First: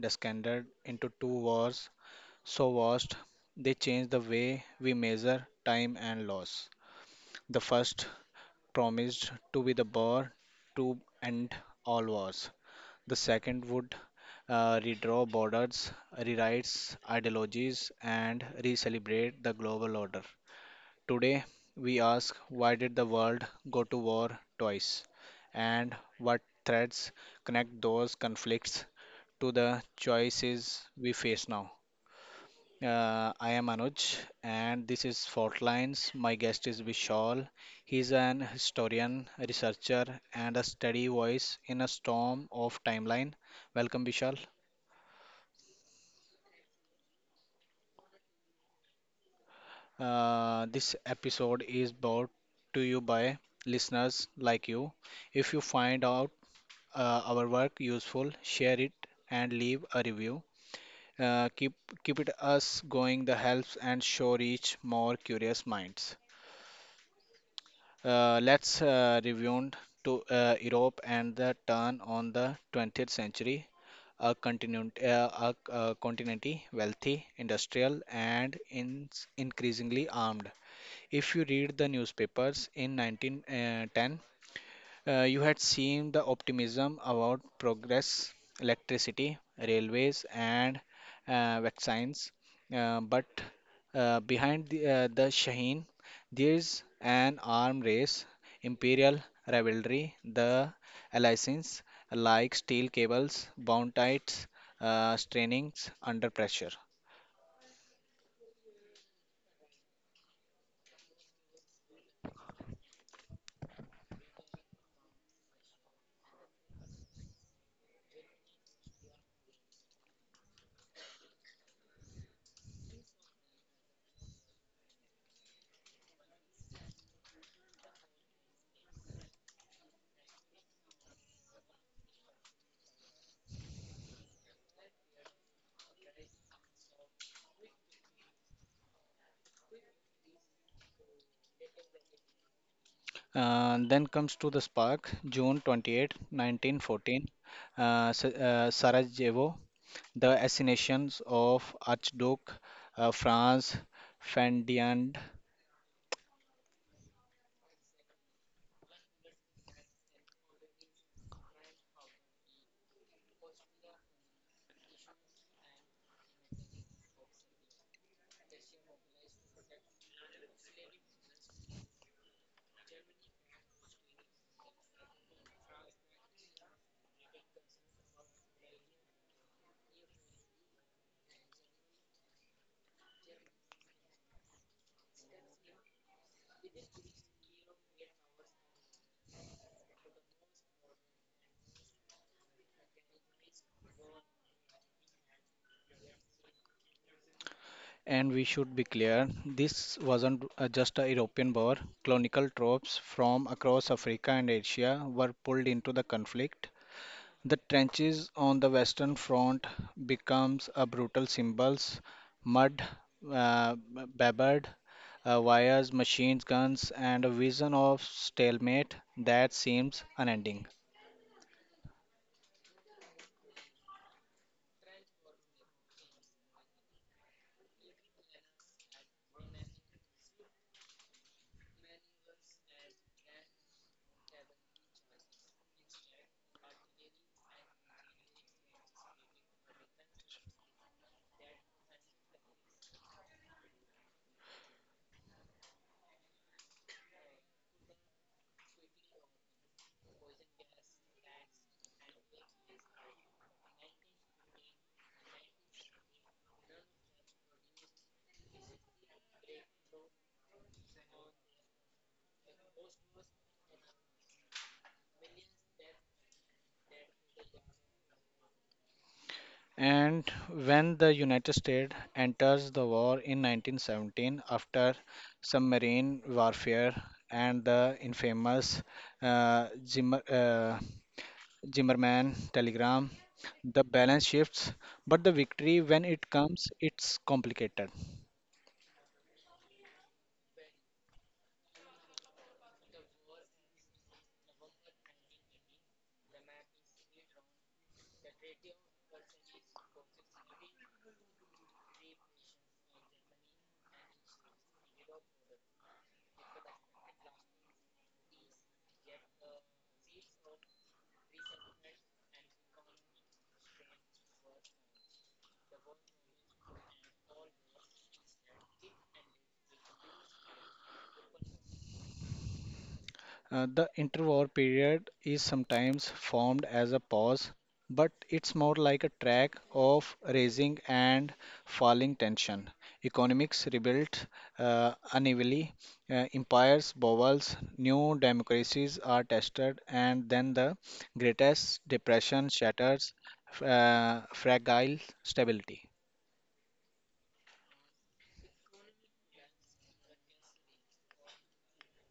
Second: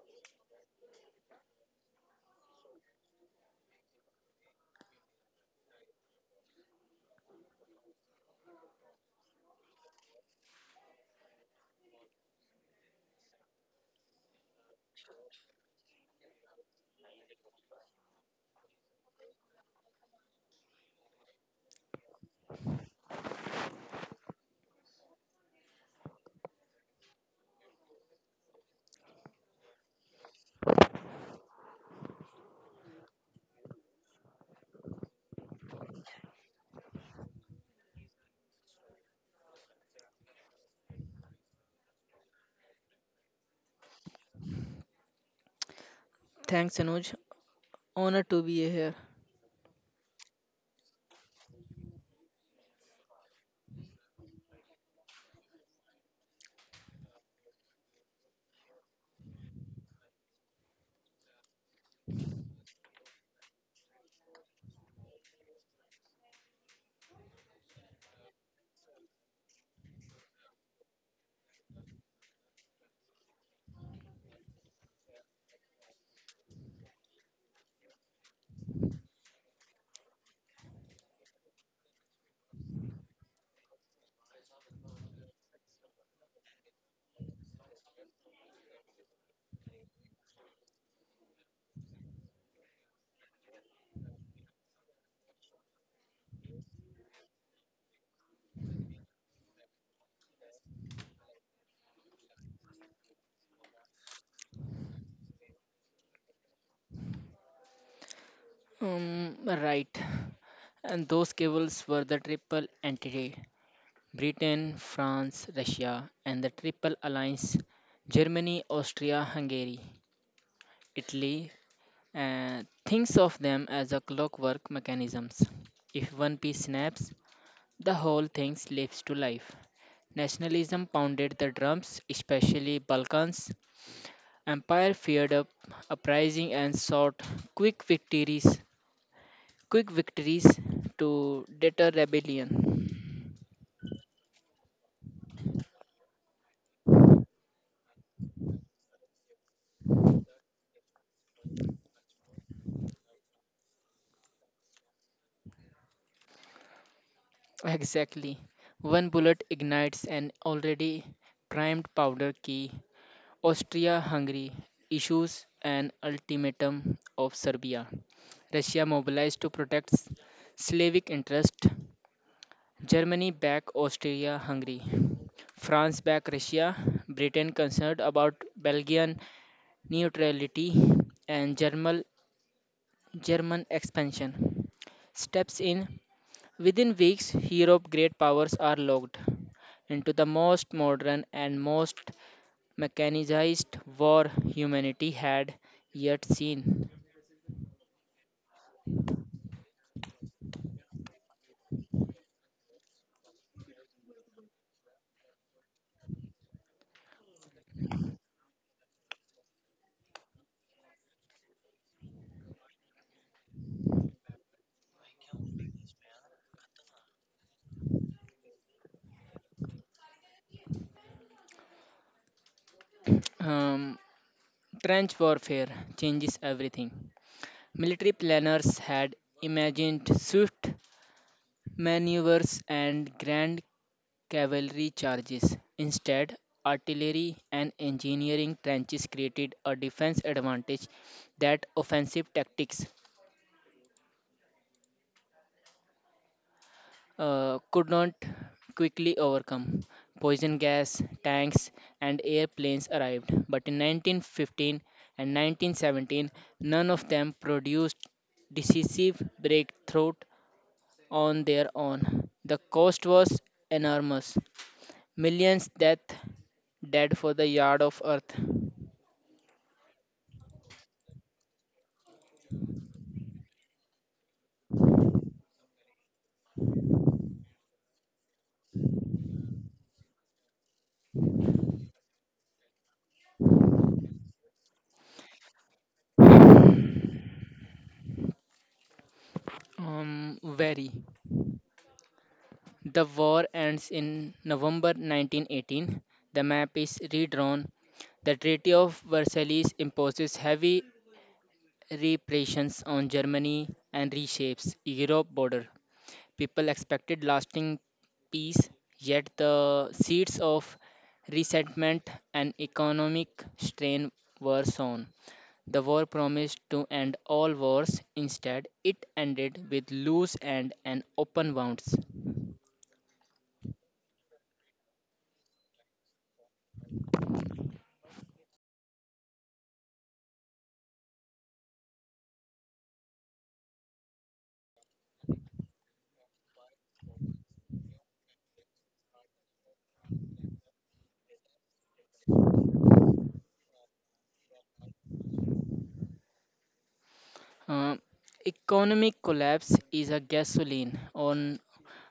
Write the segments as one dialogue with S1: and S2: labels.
S1: descended into two wars so vast they changed the way we measure time and loss. The first promised to be the war to end all wars. The second would redraw borders, rewrite ideologies, and re celebrate the global order. Today, we ask why did the world go to war twice and what threads connect those conflicts to the choices we face now. I am Anuj and this is Fault Lines. My guest is Vishal. He's an historian, a researcher, and a steady voice in a storm of timeline. Welcome, Vishal.
S2: Thanks, Anuj. Honor to be here.
S1: This episode is brought to you by listeners like you. If you find out our work useful, share it and leave a review. Uh, keep keep it us going. The helps and show reach more curious minds. Let's review to Europe and the turn on the 20th century. A continent wealthy, industrial, and increasingly armed. If you read the newspapers in 1910, you had seen the optimism about progress, electricity, railways, and vaccines. But behind the Shaheen, there's an arm race, imperial rivalry, the alliances like steel cables, bound tights, strainings under pressure.
S2: Right. And those cables were the triple entity Britain, France, Russia, and the triple alliance Germany, Austria, Hungary, Italy, and of them as a clockwork mechanisms. If one piece snaps, the whole thing slips to life. Nationalism pounded the drums, especially Balkans. Empire feared up uprising and sought quick victories Quick victories to deter rebellion.
S1: Then comes to the spark, June 28, 1914, Sarajevo. The assassinations of Archduke Franz Ferdinand.
S2: Exactly. One bullet ignites an already primed powder key. Austria Hungary issues an ultimatum of Serbia. Russia mobilized to protect Slavic interests. Germany back Austria Hungary. France back Russia. Britain concerned about Belgian neutrality and German expansion steps in. Within weeks, Europe's great powers are locked into the most modern and most mechanized war humanity had yet seen.
S1: And we should be clear, this wasn't just a european war. Colonial troops from across africa and asia were pulled into the conflict. The trenches on the western front becomes a brutal symbols, mud, uh, babbered wires, machine guns, and a vision of stalemate that seems unending.
S2: Um, Trench warfare changes everything. Military planners had imagined swift maneuvers and grand cavalry charges. Instead, artillery and engineering trenches created a defense advantage that offensive tactics could not quickly overcome. Poison gas, tanks, and airplanes arrived, but in 1915 and 1917, none of them produced decisive breakthrough on their own. The cost was enormous. Millions death dead for the yard of earth.
S1: And when the United States enters the war in 1917 after submarine warfare and the infamous uh, Zimmer, uh, Zimmerman telegram, the balance shifts, but the victory, when it comes, it's complicated.
S2: Very. The war ends in November 1918. The map is redrawn. The Treaty of Versailles imposes heavy repressions on Germany and reshapes Europe border. People expected lasting peace, yet the seeds of resentment and economic strain were sown. The war promised to end all wars. Instead, it ended with loose ends and an open wounds.
S1: The interwar period is sometimes formed as a pause, but it's more like a track of raising and falling tension. Economics rebuilt unevenly, empires, bowels, new democracies are tested, and then the greatest depression shatters fragile stability.
S2: Uh, Economic collapse is a gasoline on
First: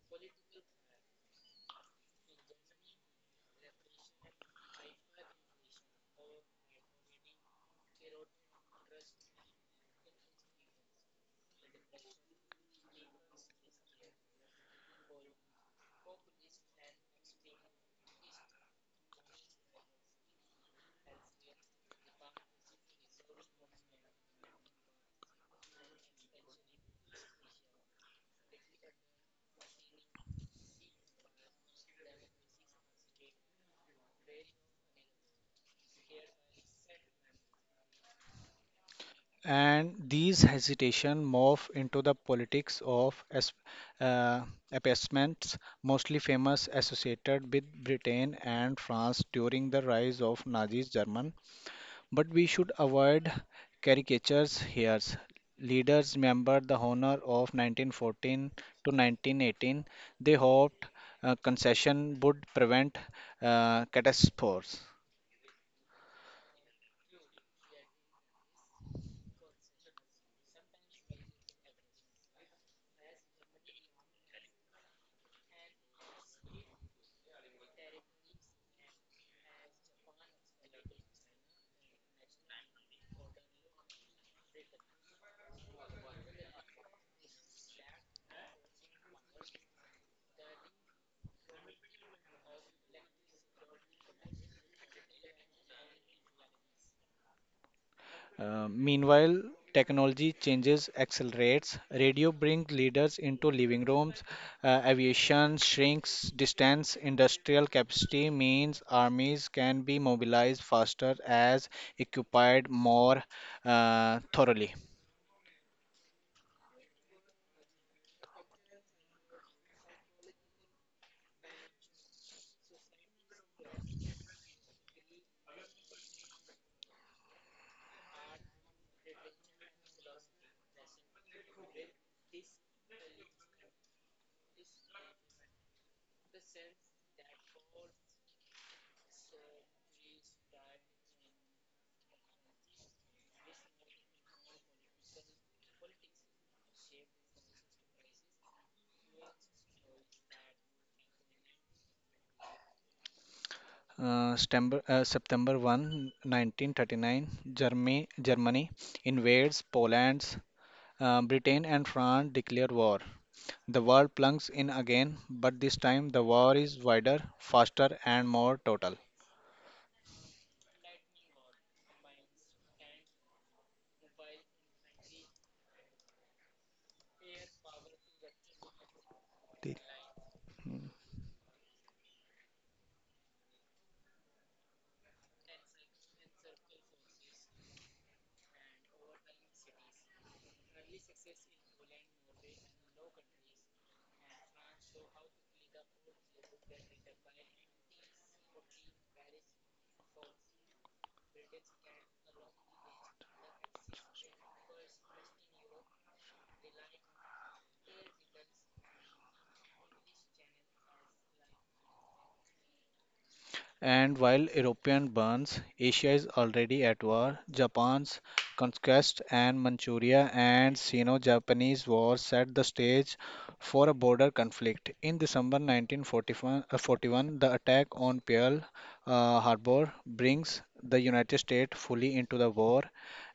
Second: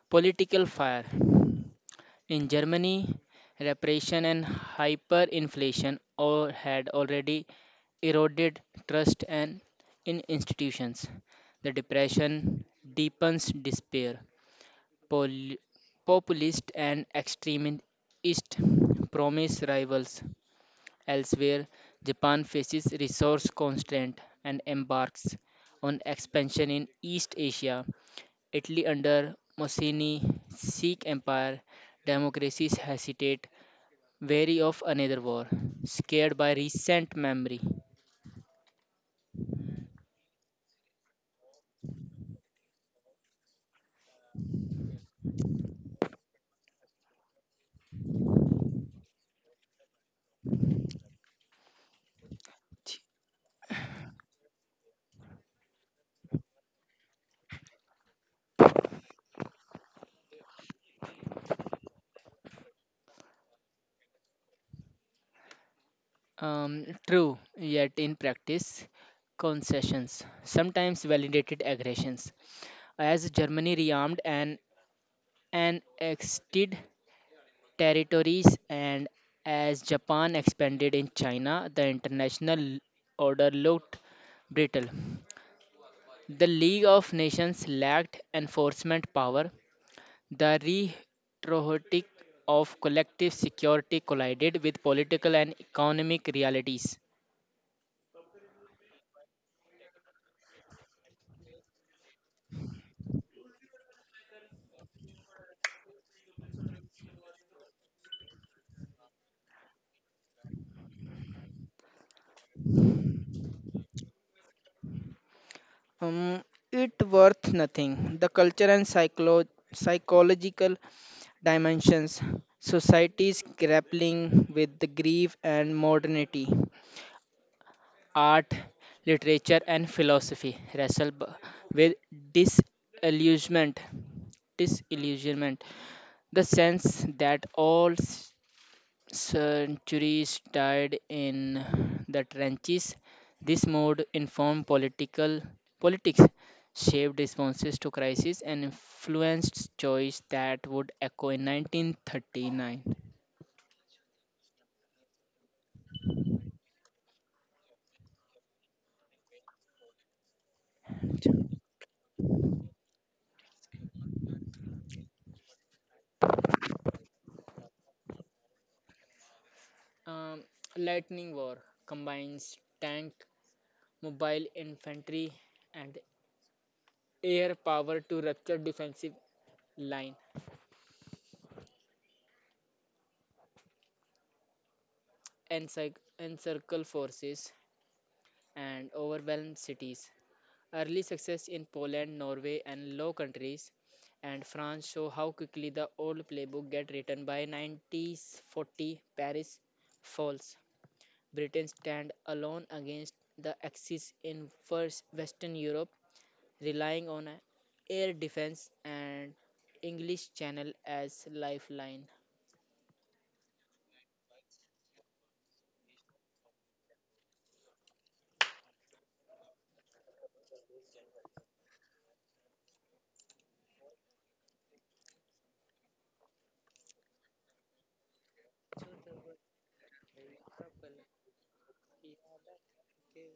S2: political fire. In Germany, repression and hyperinflation all had already eroded trust and in institutions. The depression deepens despair. Pol- Populist and extremist promise rivals. Elsewhere, Japan faces resource constraint and embarks on expansion in East Asia. Italy under Mussolini's Sikh Empire, democracies hesitate, wary of another war, scared by recent memory.
S1: And these hesitation morph into the politics of uh, appeasements, mostly famous associated with britain and france during the rise of nazi Germany. But we should avoid caricatures here. Leaders remembered the honor of 1914 to 1918. They hoped concession would prevent catastrophes.
S2: True, yet in practice, concessions sometimes validated aggressions. As Germany rearmed and annexed territories, and as Japan expanded in China, the international order looked brittle. The League of Nations lacked enforcement power. The rhetoric of collective security collided with political and economic realities.
S1: Meanwhile, technology changes accelerates. Radio brings leaders into living rooms. Aviation shrinks distance. Industrial capacity means armies can be mobilized faster as occupied more thoroughly.
S2: Um, it worth nothing. The culture and psychological dimensions, societies grappling with the grief and modernity. Art, literature, and philosophy wrestle with disillusionment. Disillusionment, the sense that all centuries died in the trenches. This mode informed political politics, shaped responses to crisis, and influenced choice that would echo in 1939.
S1: September 1, 1939, Germany invades Poland. Britain and France declare war. The war plunges in again, but this time the war is wider, faster, and more total.
S2: Um, Lightning war combines tank, mobile infantry, and air power to rupture defensive line, encircle forces, and overwhelm cities. Early success in Poland, Norway, and Low Countries and France show how quickly the old playbook get written by 1940. Paris falls. Britain stand alone against the Axis in first Western Europe, relying on a air defense and English Channel as lifeline.
S1: And while European burns, Asia is already at war. Japan's conquest and Manchuria and Sino-Japanese War set the stage for a border conflict. In December 1941, 41, the attack on Pearl Harbor brings the United States fully into the war,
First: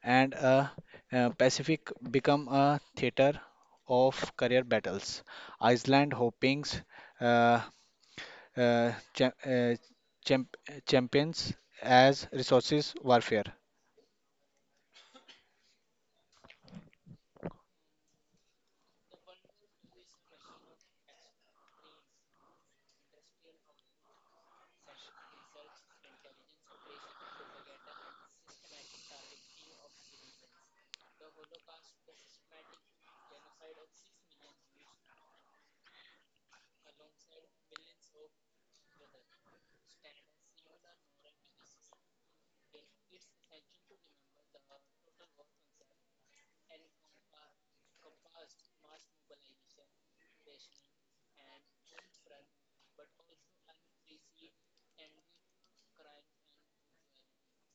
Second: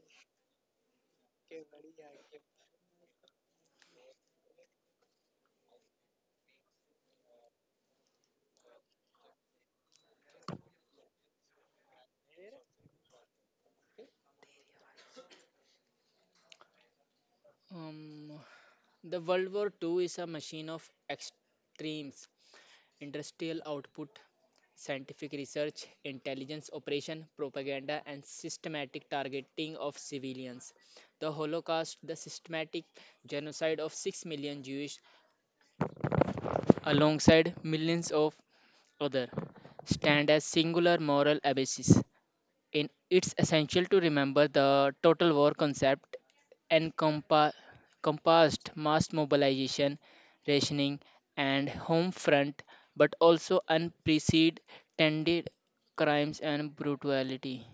S1: and Pacific become a theater of career battles. Iceland, Hopings, uh, uh, cha- uh, champ- champions as resources warfare.
S2: Um, The World War II is a machine of extremes industrial output, scientific research, intelligence operation, propaganda, and systematic targeting of civilians. The Holocaust, the systematic genocide of 6 million Jews, alongside millions of others, stand as singular moral abasis in. It's essential to remember the total war concept encompa- encompassed mass mobilization, rationing, and home front, but also unprecedented crimes and brutality.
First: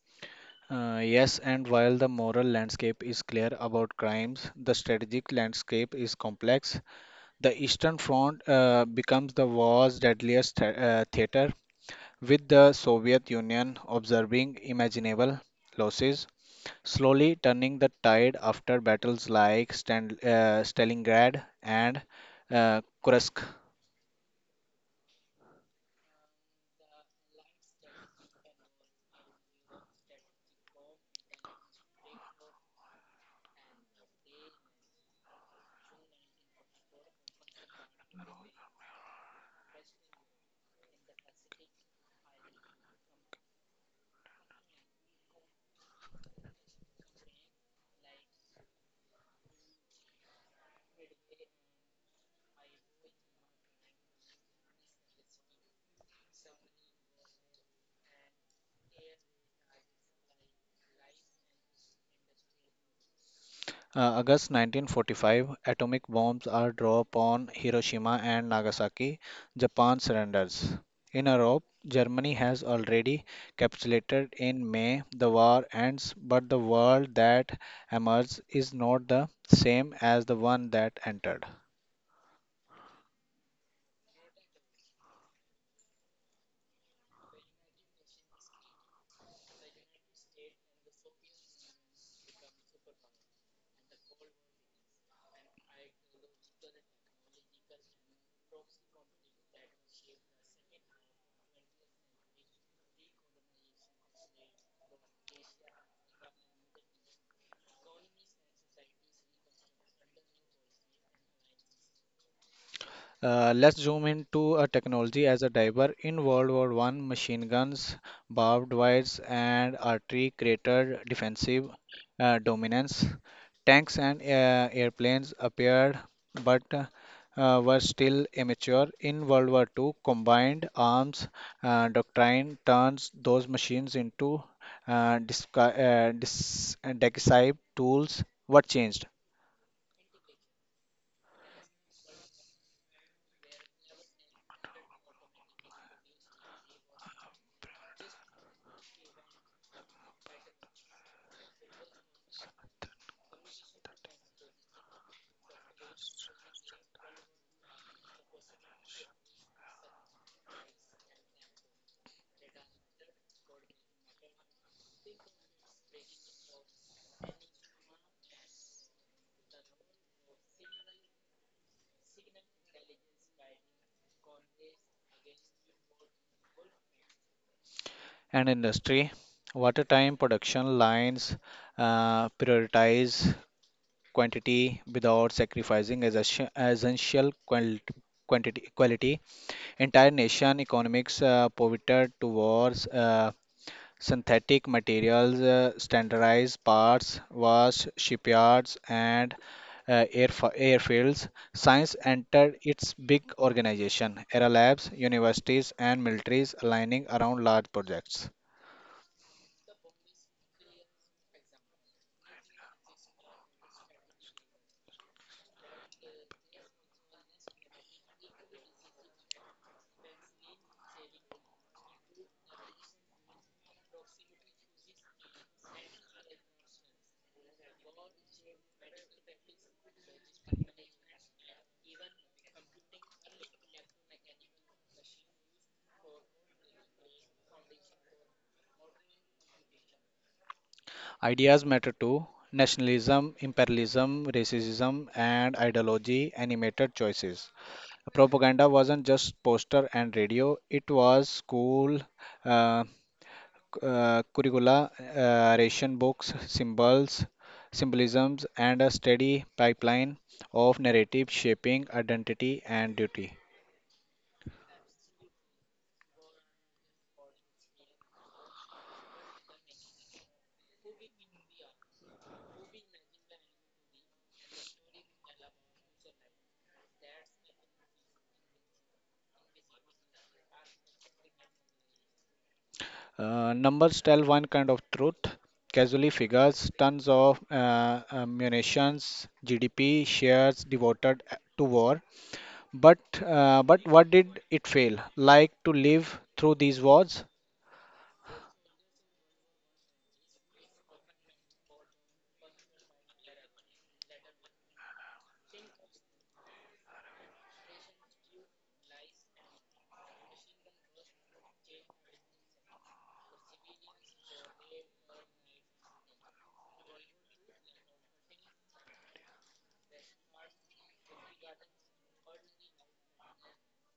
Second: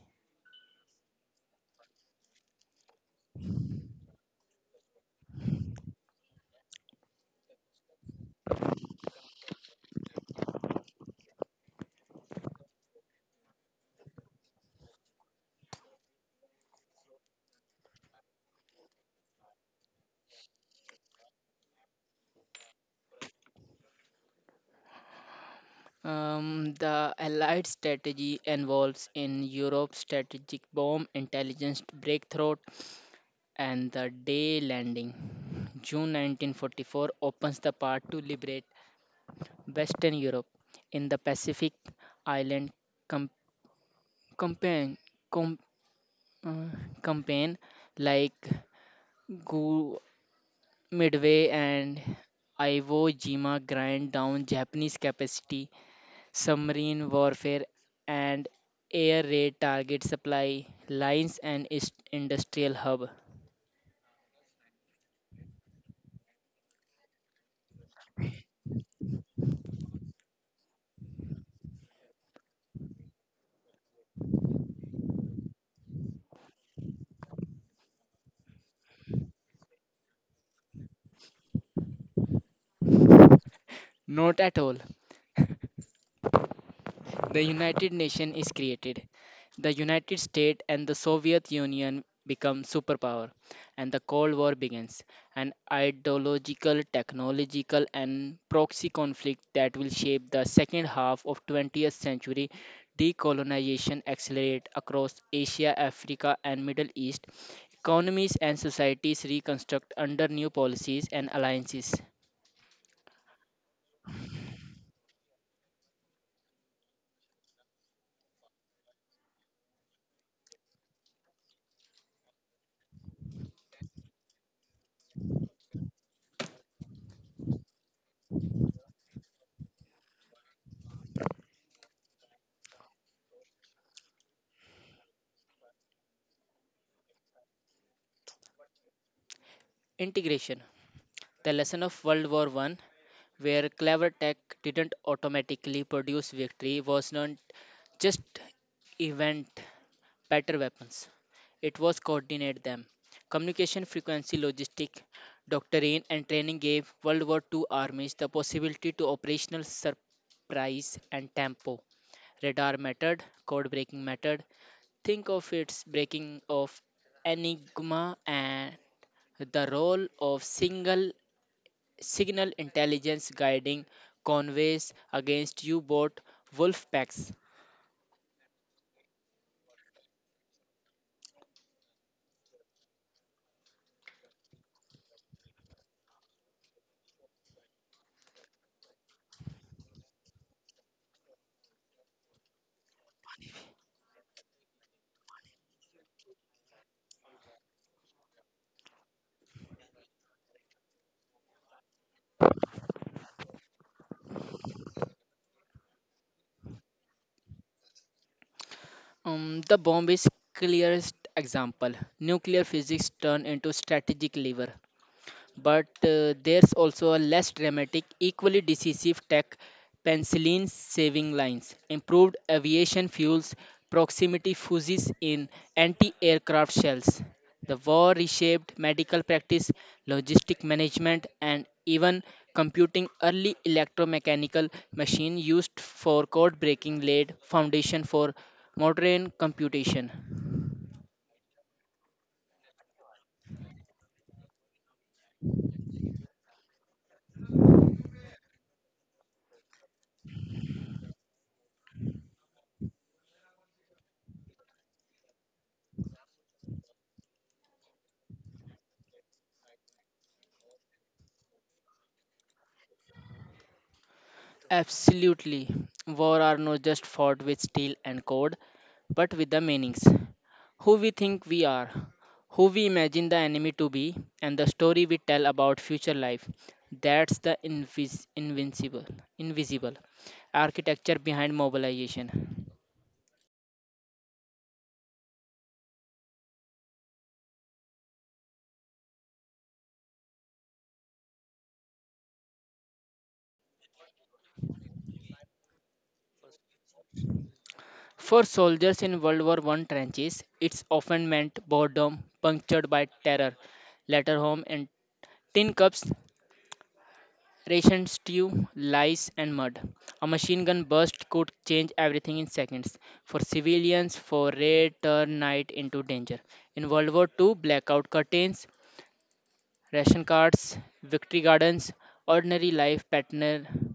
S1: Yes, and while the moral landscape is clear about crimes, the strategic landscape is complex. The Eastern Front becomes the war's deadliest theater, with the Soviet Union observing imaginable losses, slowly turning the tide after battles like Stalingrad and Kursk.
S2: The Allied strategy involves in Europe strategic bomb intelligence breakthrough and the day landing. June 1944 opens the path to liberate Western Europe, in the Pacific Island com- campaign, com- uh, campaign like Gu Midway and Iwo Jima grind down Japanese capacity, submarine warfare, and air raid target supply lines and industrial hub.
S1: August 1945, atomic bombs are dropped on Hiroshima and Nagasaki. Japan surrenders. In Europe, Germany has already capitulated in May. The war ends, but the world that emerges is not the same as the one that entered.
S2: Not at all. The United Nation is created. The United States and the Soviet Union become superpower and the Cold War begins, an ideological, technological and proxy conflict that will shape the second half of 20th century. Decolonization accelerate across Asia, Africa and Middle East. Economies and societies reconstruct under new policies and alliances.
S1: Let's zoom into a technology as a diver in World War One. Machine guns, barbed wires, and artillery created defensive dominance. Tanks and airplanes appeared, but were still immature. In World War Two, combined arms doctrine turns those machines into decisive tools. What changed?
S2: Integration. The lesson of World War I where clever tech didn't automatically produce victory was not just event better weapons. It was coordinate them. Communication frequency logistic, doctrine and training gave World War II armies the possibility to operational surprise and tempo. Radar method, code breaking method. Think of its breaking of Enigma and the role of single signal intelligence guiding convoys against U-boat wolf packs.
S1: And industry. Watertime production lines prioritize quantity without sacrificing essential quality. Entire nation economics pivoted towards synthetic materials, standardized parts, vast shipyards, and airfields, science entered its big organization, era labs, universities, and militaries aligning around large projects.
S2: The bomb is clearest example. Nuclear physics turned into strategic lever. But there's also a less dramatic, equally decisive tech penicillin saving lines, improved aviation fuels, proximity fuses in anti aircraft shells. The war reshaped medical practice, logistic management, and even computing early electromechanical machine used for code breaking laid foundation for modern computation.
S1: Ideas matter too, nationalism, imperialism, racism, and ideology animated choices. Propaganda wasn't just poster and radio, it was school, uh, curricula, ration books, symbolisms, and a steady pipeline of narrative shaping identity and duty.
S2: Absolutely. War are not just fought with steel and code, but with the meanings. Who we think we are, who we imagine the enemy to be, and the story we tell about future life. That's the invisible architecture behind mobilization.
S1: Numbers tell one kind of truth. Casually figures, tons of munitions, GDP, shares devoted to war. But but what did it fail? Like to live through these wars.
S2: For soldiers in World War I trenches, it's often meant boredom punctured by terror, letter home, and tin cups, ration stew, lice, and mud. A machine gun burst could change everything in seconds. For civilians, foray turned night into danger. In World War II, blackout curtains, ration cards, victory gardens, ordinary life pattern,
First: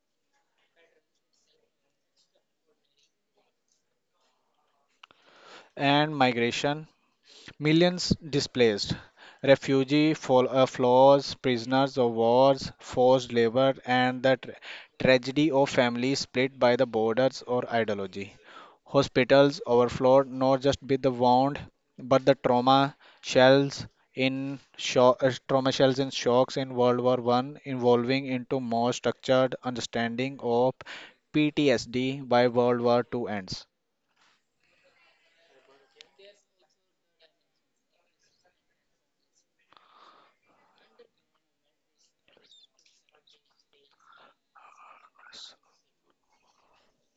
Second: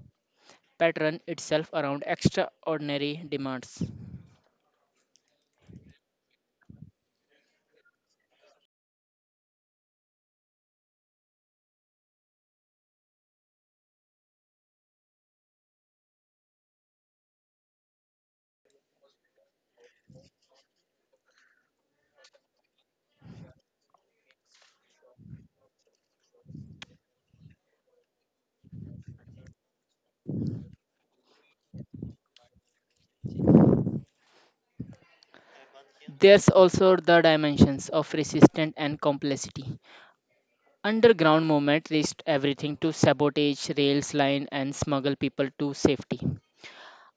S2: pattern itself around extraordinary demands.
S1: And migration. Millions displaced, refugee floors, prisoners of wars, forced labor, and the tragedy of families split by the borders or ideology. Hospitals overflowed not just with the wound, but the trauma shells in shocks in World War One, evolving into more structured understanding of PTSD by World War Two ends.
S2: There's also the dimensions of resistance and complexity. Underground movement risked everything to sabotage rails line and smuggle people to safety.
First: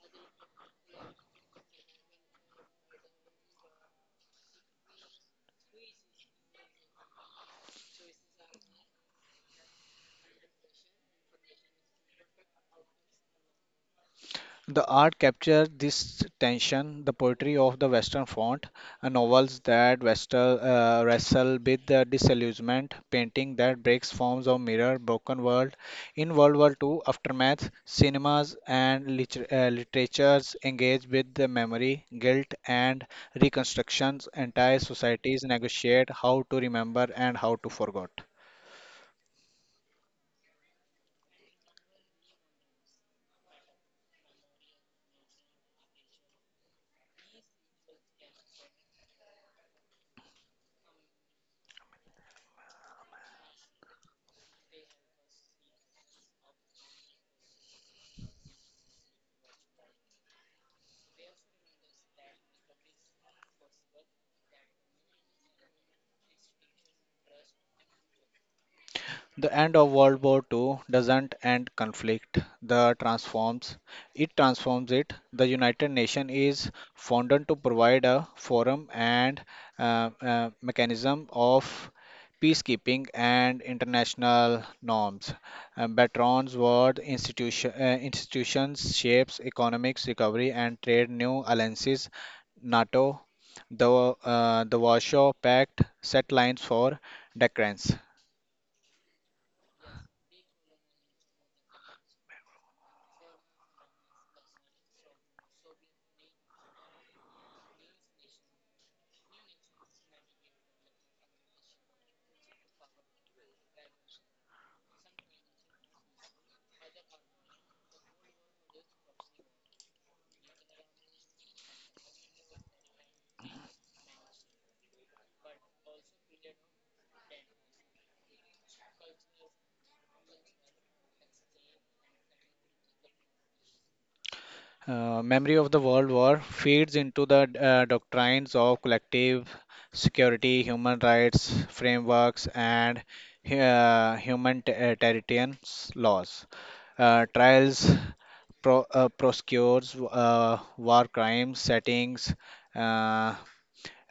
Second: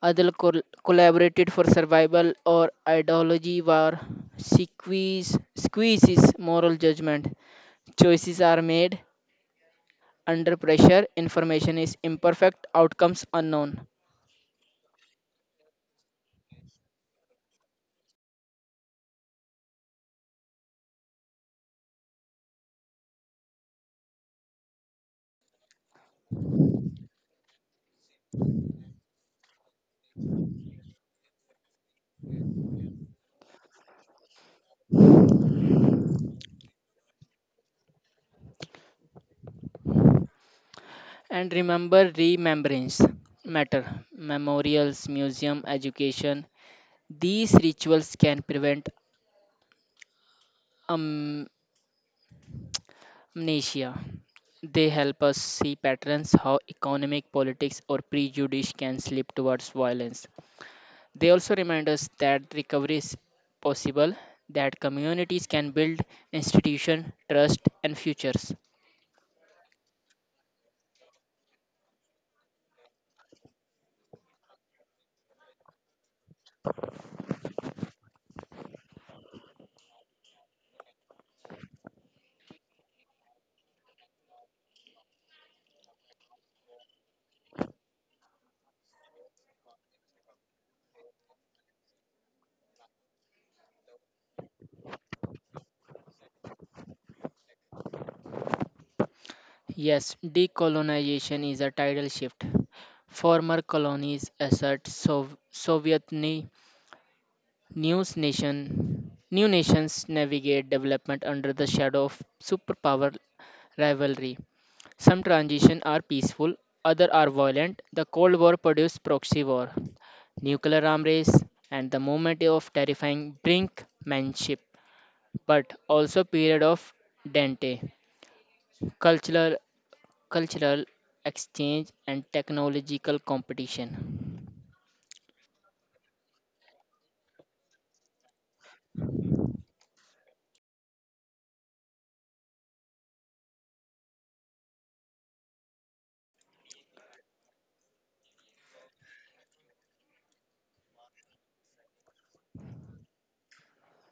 S2: Other collaborated for survival or ideology war. Squeezes moral judgment. Choices are made under pressure. Information is imperfect. Outcomes unknown.
S1: The art captures this tension, the poetry of the Western font, novels that wrestle with the disillusionment, painting that breaks forms of mirror, broken world. In World War II, aftermath, cinemas and literatures engage with the memory, guilt, and reconstructions. Entire societies negotiate how to remember and how to forget.
S2: And remembrance matter. Memorials, museum, education. These rituals can prevent am- amnesia. They help us see patterns how economic politics or prejudice can slip towards violence. They also remind us that recovery is possible, that communities can build institution, trust, and futures.
S1: The end of World War II doesn't end conflict, the transforms it transforms it. The United Nations is founded to provide a forum and mechanism of peacekeeping and international norms. Institutions shapes economics recovery and trade new alliances. NATO, the Warsaw Pact set lines for deterrence.
S2: Yes, decolonization is a tidal shift. Former colonies assert Soviet news nation. New nations navigate development under the shadow of superpower rivalry. Some transitions are peaceful, others are violent. The Cold War produced proxy war, nuclear arms race, and the moment of terrifying brinkmanship, but also period of dente, cultural cultural exchange and technological competition.
S1: Memory of the World War feeds into the doctrines of collective security, human rights frameworks, and humanitarian laws. Trials prosecutes war crimes settings, uh,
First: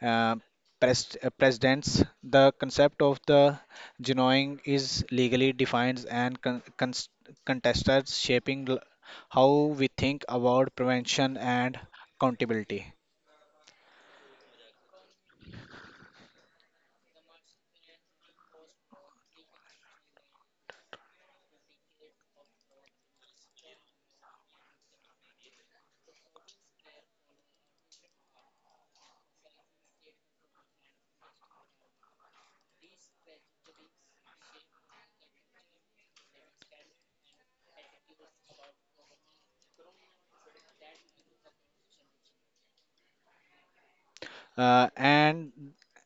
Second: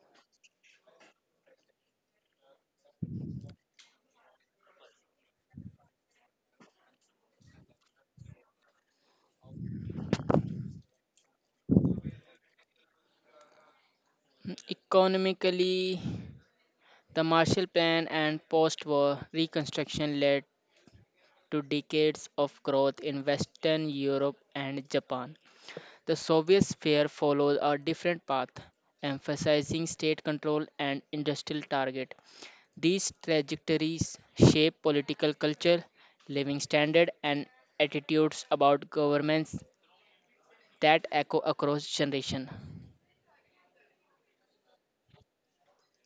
S1: uh, precedents. The concept of the genuine is legally defined and contested, shaping how we think about prevention and accountability.
S2: Economically, the Marshall Plan and post-war reconstruction led to decades of growth in Western Europe and Japan. The Soviet sphere followed a different path, emphasizing state control and industrial target. These trajectories shape political culture, living standard, and attitudes about governments that echo across generation.
S1: And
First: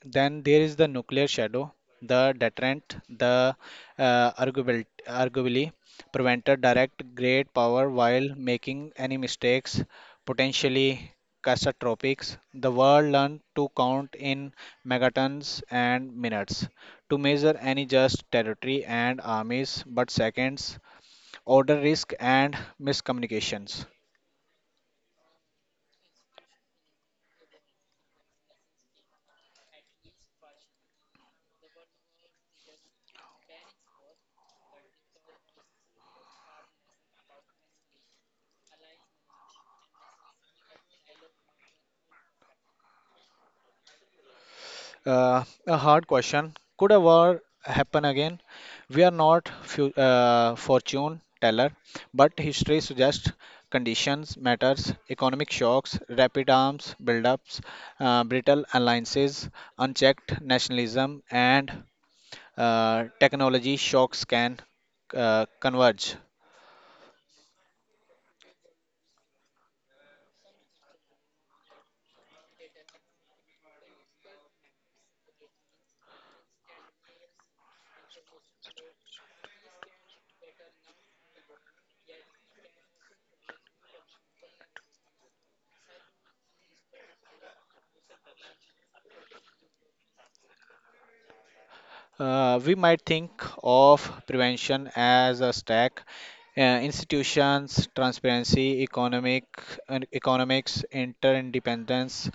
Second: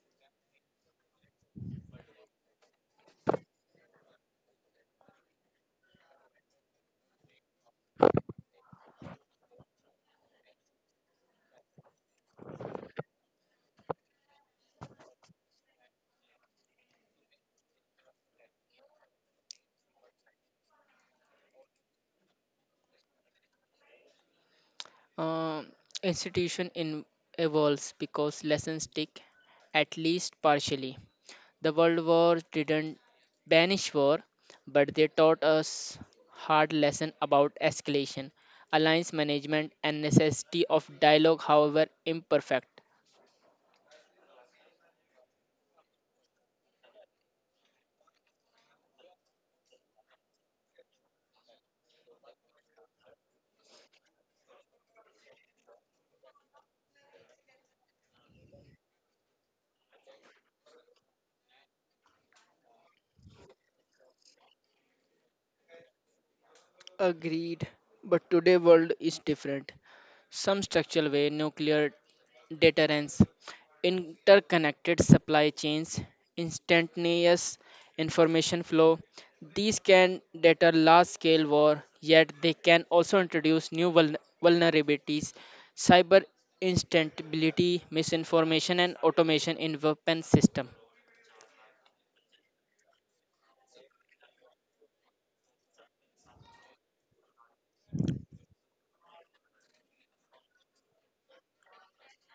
S1: then there is the nuclear shadow, the deterrent, the arguably prevented direct great power while making any mistakes, potentially catastrophic. The world learned to count in megatons and minutes, to measure any just territory and armies, but seconds, order risk, and miscommunications.
S2: Uh, Institution evolves because lessons stick, at least partially. The World War didn't banish war, but they taught us hard lesson about escalation, alliance management, and necessity of dialogue, however imperfect.
S1: A hard question. Could a war happen again? We are not fortune teller, but history suggests conditions matters, economic shocks, rapid arms buildups, brittle alliances, unchecked nationalism, and technology shocks can converge.
S2: Agreed, but today world is different. Some structural way, nuclear deterrence, interconnected supply chains, instantaneous information flow. These can deter large scale war, yet they can also introduce new vulnerabilities, cyber instability, misinformation, and automation in weapon system.
S1: We might think of prevention as a stack. Institutions, transparency, economics, interdependence,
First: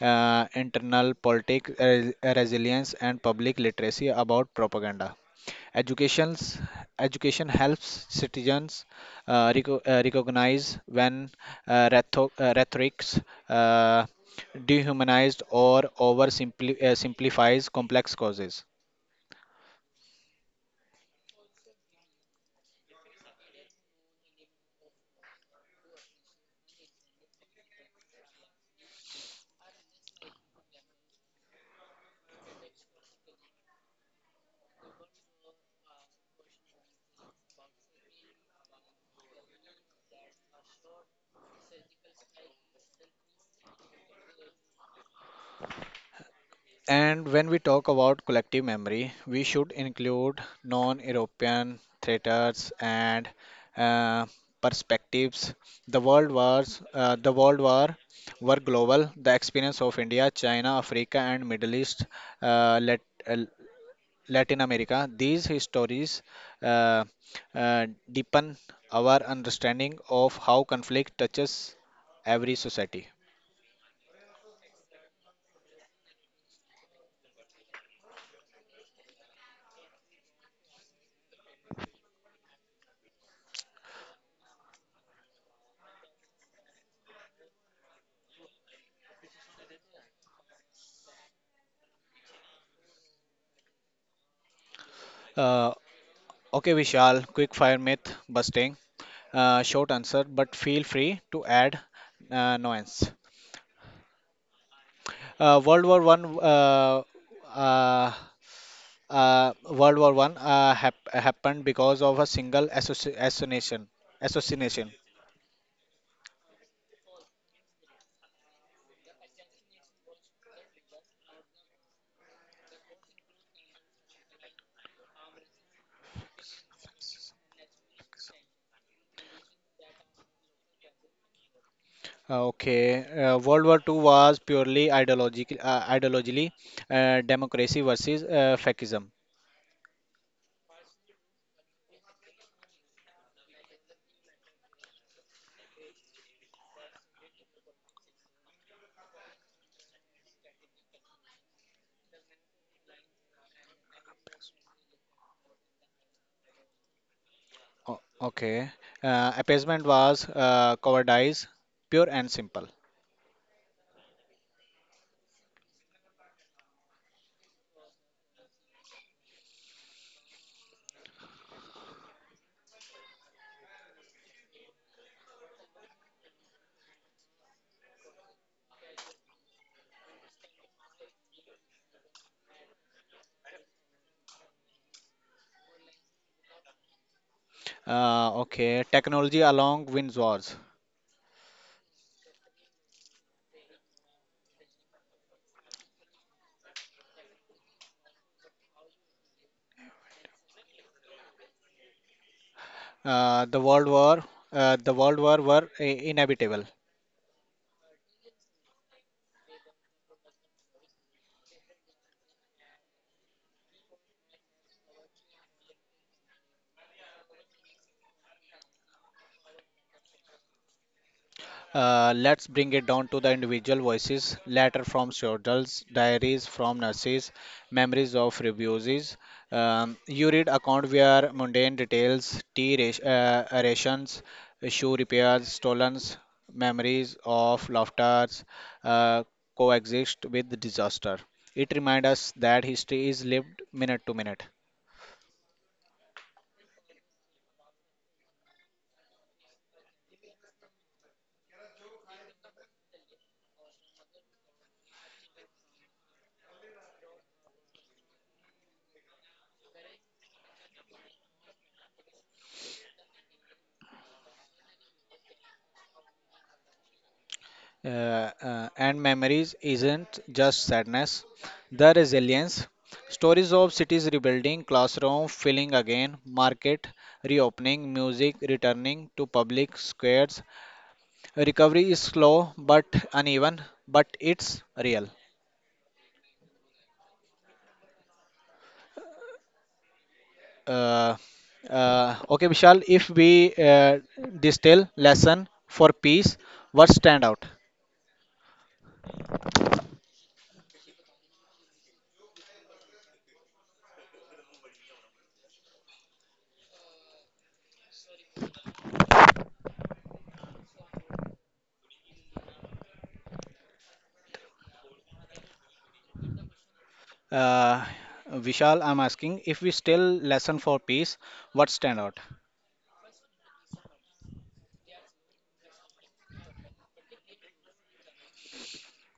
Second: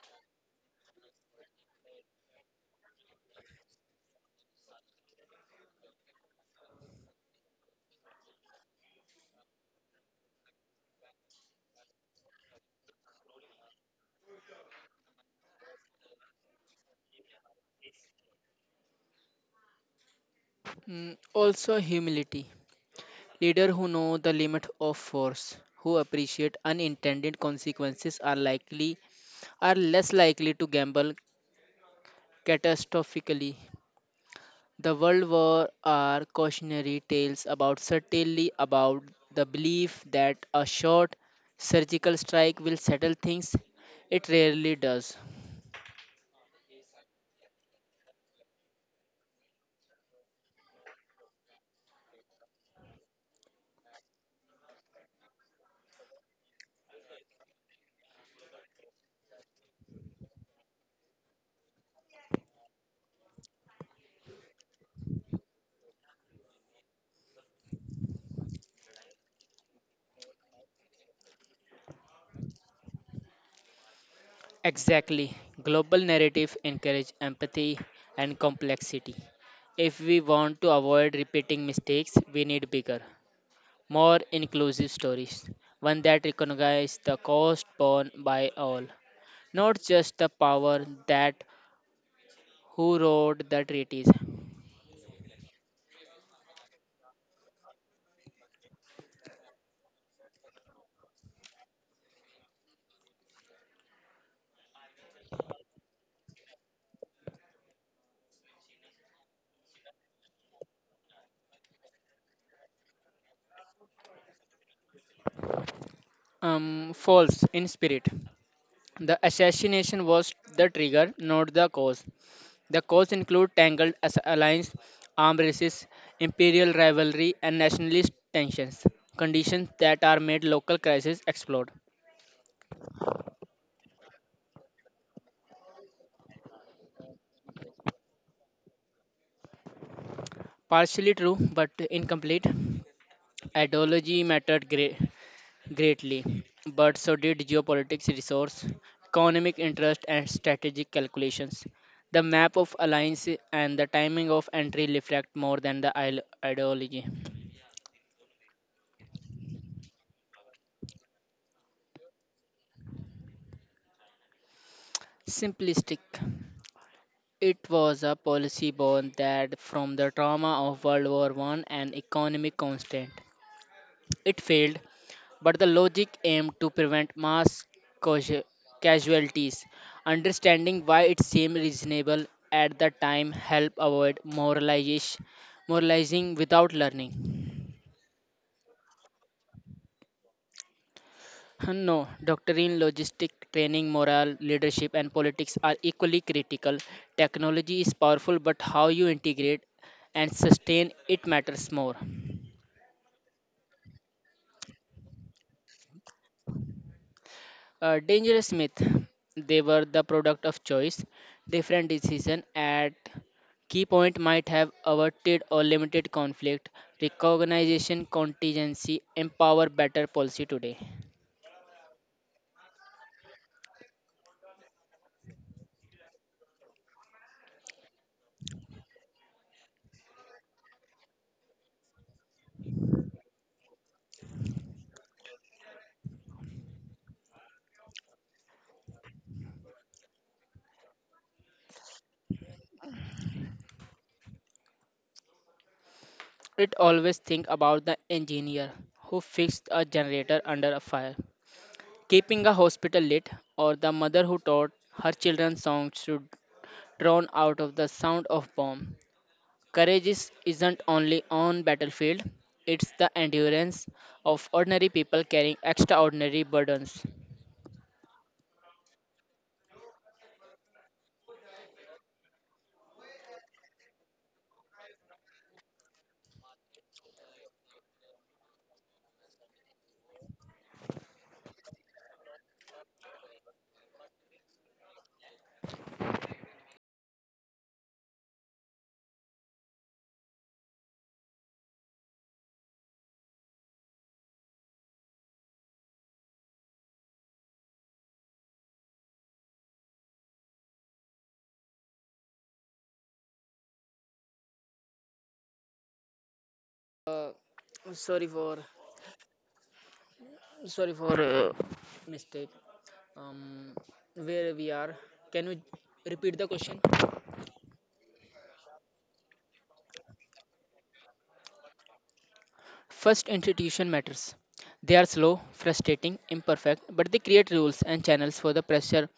S1: internal politics, resilience, and public literacy about propaganda. Education's, Education helps citizens recognize when rhetorics uh, dehumanized or over simplifies complex causes.
S2: Also humility. Leaders who know the limit of force, who appreciate unintended consequences are less likely to gamble catastrophically. The World War are cautionary tales about certainly about the belief that a short surgical strike will settle things. It rarely does.
S1: And when we talk about collective memory, we should include non European theaters and uh, perspectives. The world war were global. The experience of India, China, Africa, and Middle East, uh, Lat- uh, Latin America. These histories uh, deepen our understanding of how conflict touches every society.
S2: Exactly. Global narrative encourage empathy and complexity. If we want to avoid repeating mistakes, we need bigger more inclusive stories, one that recognizes the cost borne by all, not just the power that who wrote the treaties.
S1: Uh, okay, Vishal, quick fire myth busting. Short answer, but feel free to add nuance. Uh, World War One. Uh, uh, World War One happened because of a single assassination. Assassination.
S2: False in spirit. The assassination was the trigger, not the cause. The cause include tangled alliance, armed races, imperial rivalry, and nationalist tensions, conditions that are made local crises explode.
S1: Okay. World War Two was purely ideologically, democracy versus fascism.
S2: Partially true, but incomplete. Ideology mattered greatly, but so did geopolitics resource, economic interest, and strategic calculations. The map of alliance and the timing of entry reflect more than the ideology.
S1: Okay. Appeasement was cowardice, pure and simple.
S2: Simplistic. It was a policy born that from the trauma of World War I and economic constant. It failed, but the logic aimed to prevent mass causua- casualties. Understanding why it seemed reasonable at the time helped avoid moralizing without learning.
S1: Okay. Technology along wins wars.
S2: No, doctrine, logistic training, morale, leadership, and politics are equally critical. Technology is powerful, but how you integrate and sustain it matters more.
S1: Uh, the world war, the world war were inevitable.
S2: A dangerous myth. They were the product of choice. Different decision at key point might have averted or limited conflict. Recognition, contingency, empower better policy today.
S1: Let's bring it down to the individual voices. Letter from soldiers, diaries from nurses, memories of refugees. You read account where mundane details, tea rations, shoe repairs, stolen memories of laughters uh, coexist with disaster. It reminds us that history is lived minute to minute.
S2: It always think about the engineer who fixed a generator under a fire, keeping a hospital lit, or the mother who taught her children songs to drown out of the sound of bomb. Courage isn't only on battlefield, it's the endurance of ordinary people carrying extraordinary burdens.
S1: Uh, and memories isn't just sadness, the resilience. Stories of cities rebuilding, classroom filling again, market reopening, music returning to public squares. Recovery is slow but uneven, but it's real. Uh, okay, Vishal, if we distill lesson for peace, what stand out?
S2: Uh, sorry for sorry for mistake. Um, where we are? Can you repeat the question?
S1: Uh, Vishal, I'm asking if we still lesson for peace, what stand out?
S2: First, institution matters. They are slow, frustrating, imperfect, but they create rules and channels for the pressure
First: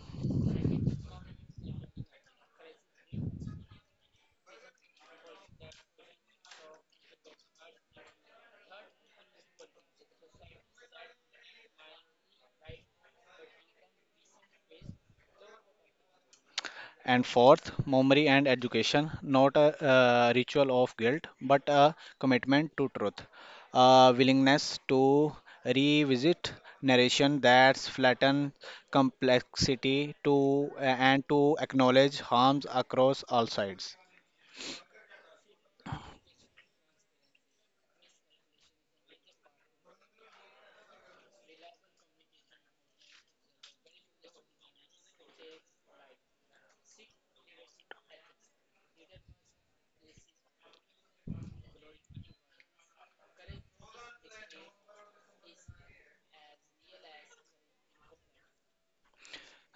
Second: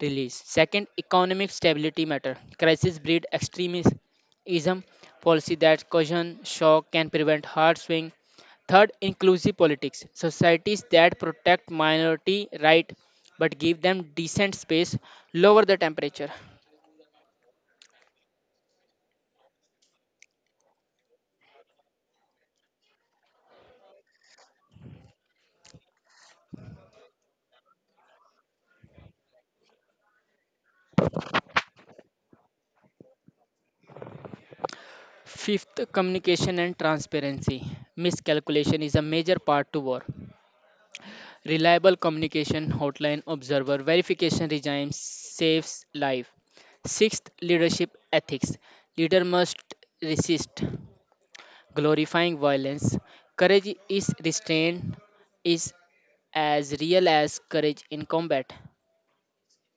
S2: release. Second, economic stability matter. Crisis breed extremism, policy that caution shock can prevent hard swing. Third, inclusive politics. Societies that protect minority right but give them decent space lower the temperature.
S1: And fourth, memory and education, not a ritual of guilt, but a commitment to truth, a willingness to revisit narration that's flatten complexity to and to acknowledge harms across all sides.
S2: Fifth, communication and transparency. Miscalculation is a major part to war. Reliable communication hotline observer verification regime saves life. Sixth, leadership ethics. Leader must resist glorifying violence. Courage is restraint is as real as courage in combat.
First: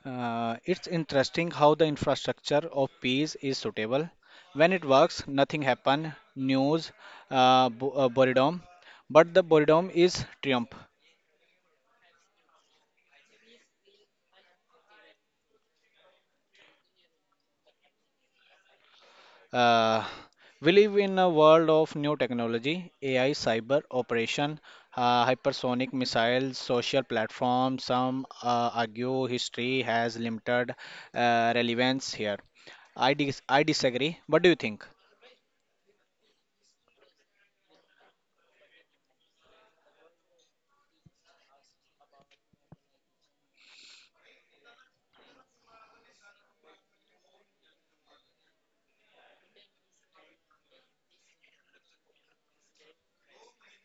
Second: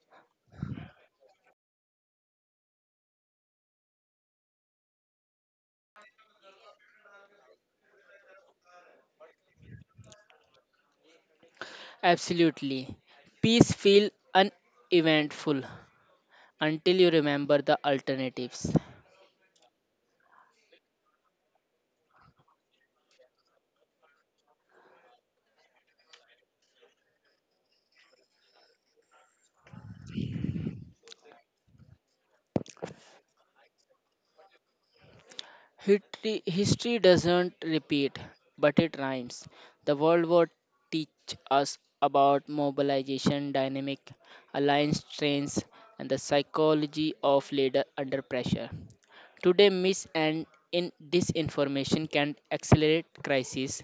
S1: It's interesting how the infrastructure of peace is suitable. When it works, nothing happen, news, boredom, but the boredom is triumph.
S2: Absolutely. Peace feel uneventful until you remember the alternatives.
S1: Uh, we live in a world of new technology, AI, cyber operation, hypersonic missiles, social platforms. Some argue history has limited relevance here. I disagree. What do you think?
S2: History doesn't repeat, but it rhymes. The World War teach us about mobilization, dynamic alliance strains, and the psychology of leader under pressure. Today, mis and in disinformation can accelerate crises.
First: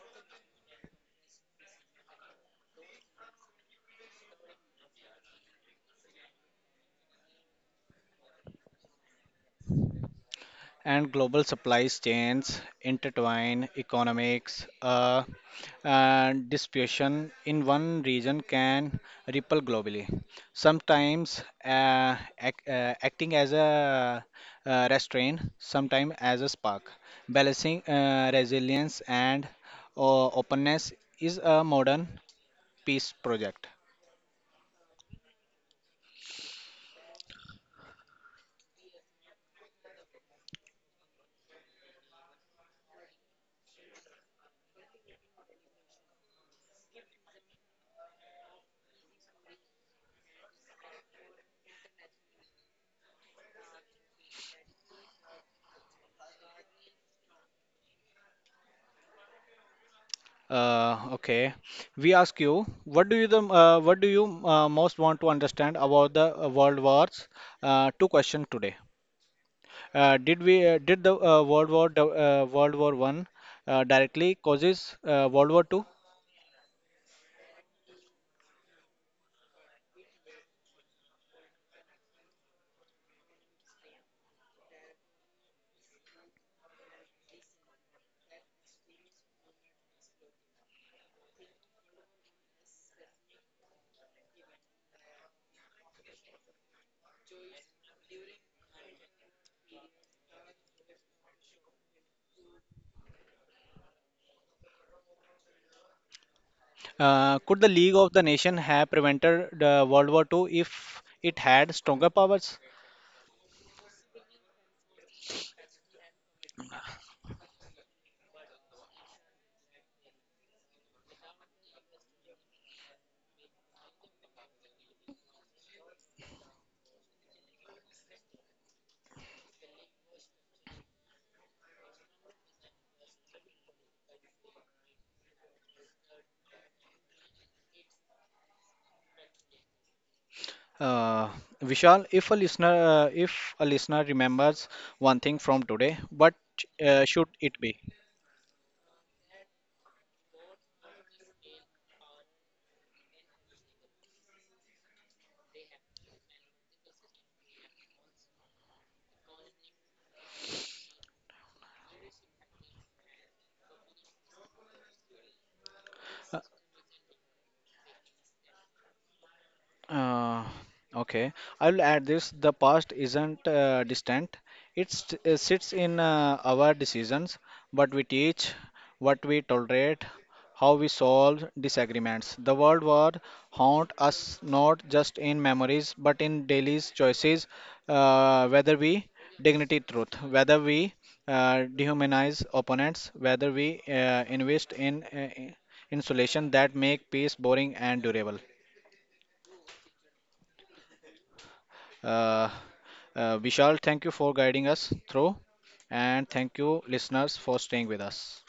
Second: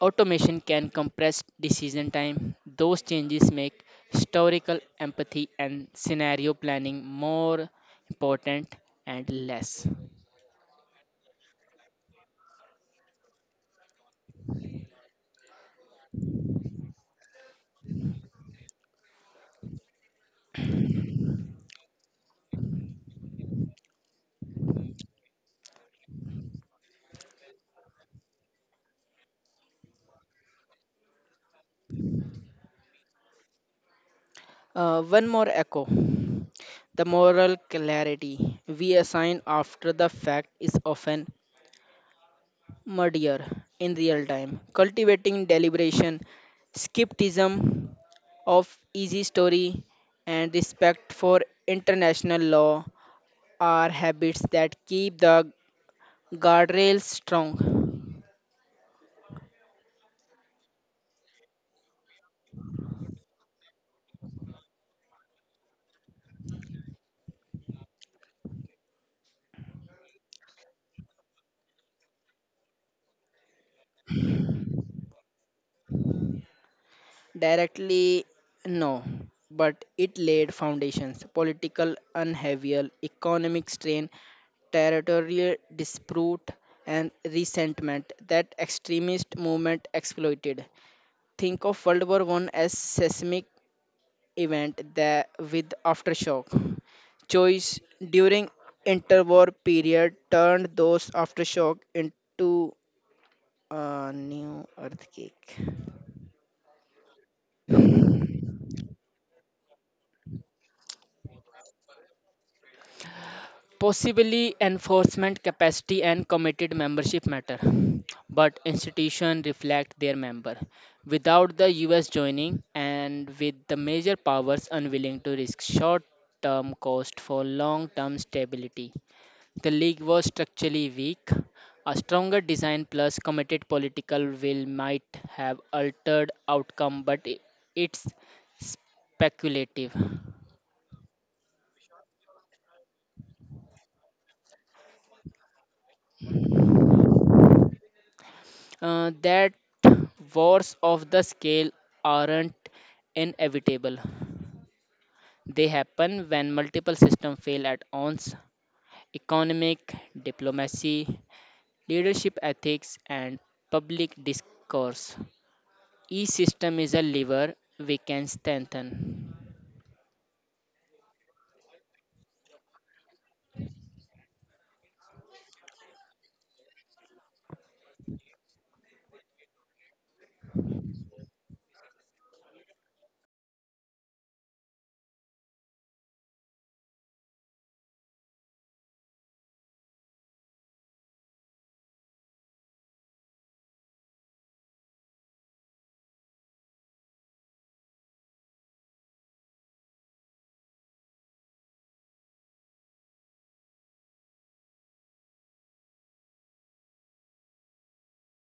S2: Automation can compress decision time. Those changes make historical empathy and scenario planning more important and less.
S1: And global supply chains intertwine economics and distribution in one region can ripple globally, sometimes acting as a restraint, sometimes as a spark. Balancing resilience and openness is a modern peace project.
S2: One more echo. The moral clarity we assign after the fact is often muddier in real time. Cultivating deliberation, skepticism of easy story, and respect for international law are habits that keep the guardrails strong.
S1: Okay. We ask you, what do you the what do you most want to understand about the World Wars? Two questions today. Did we did the World War do- World War One directly causes World War Two?
S2: Directly, no, but it laid foundations, political unheavial, economic strain, territorial dispute, and resentment that extremist movement exploited. Think of World War I as seismic event that with aftershock. Choice during interwar period turned those aftershock into a new earthquake.
S1: Could the League of the Nation have prevented the World War Two if it had stronger powers?
S2: Possibly enforcement capacity and committed membership matter, but institutions reflect their member. Without the US joining and with the major powers unwilling to risk short term cost for long term stability, the league was structurally weak. A stronger design plus committed political will might have altered outcome, but it's speculative.
S1: Uh, Vishal, if a listener remembers one thing from today, what should it be?
S2: That wars of the scale aren't inevitable. They happen when multiple systems fail at once. Economic, diplomacy, leadership ethics, and public discourse. Each system is a lever we can strengthen.
S1: Uh, okay, I'll add this. The past isn't distant. It sits in our decisions, what we teach, what we tolerate, how we solve disagreements. The World War haunt us not just in memories, but in daily choices, whether we dignity truth, whether we dehumanize opponents, whether we invest in insulation that make peace boring and durable. Uh, Vishal, thank you for guiding us through, and thank you, listeners, for staying with us.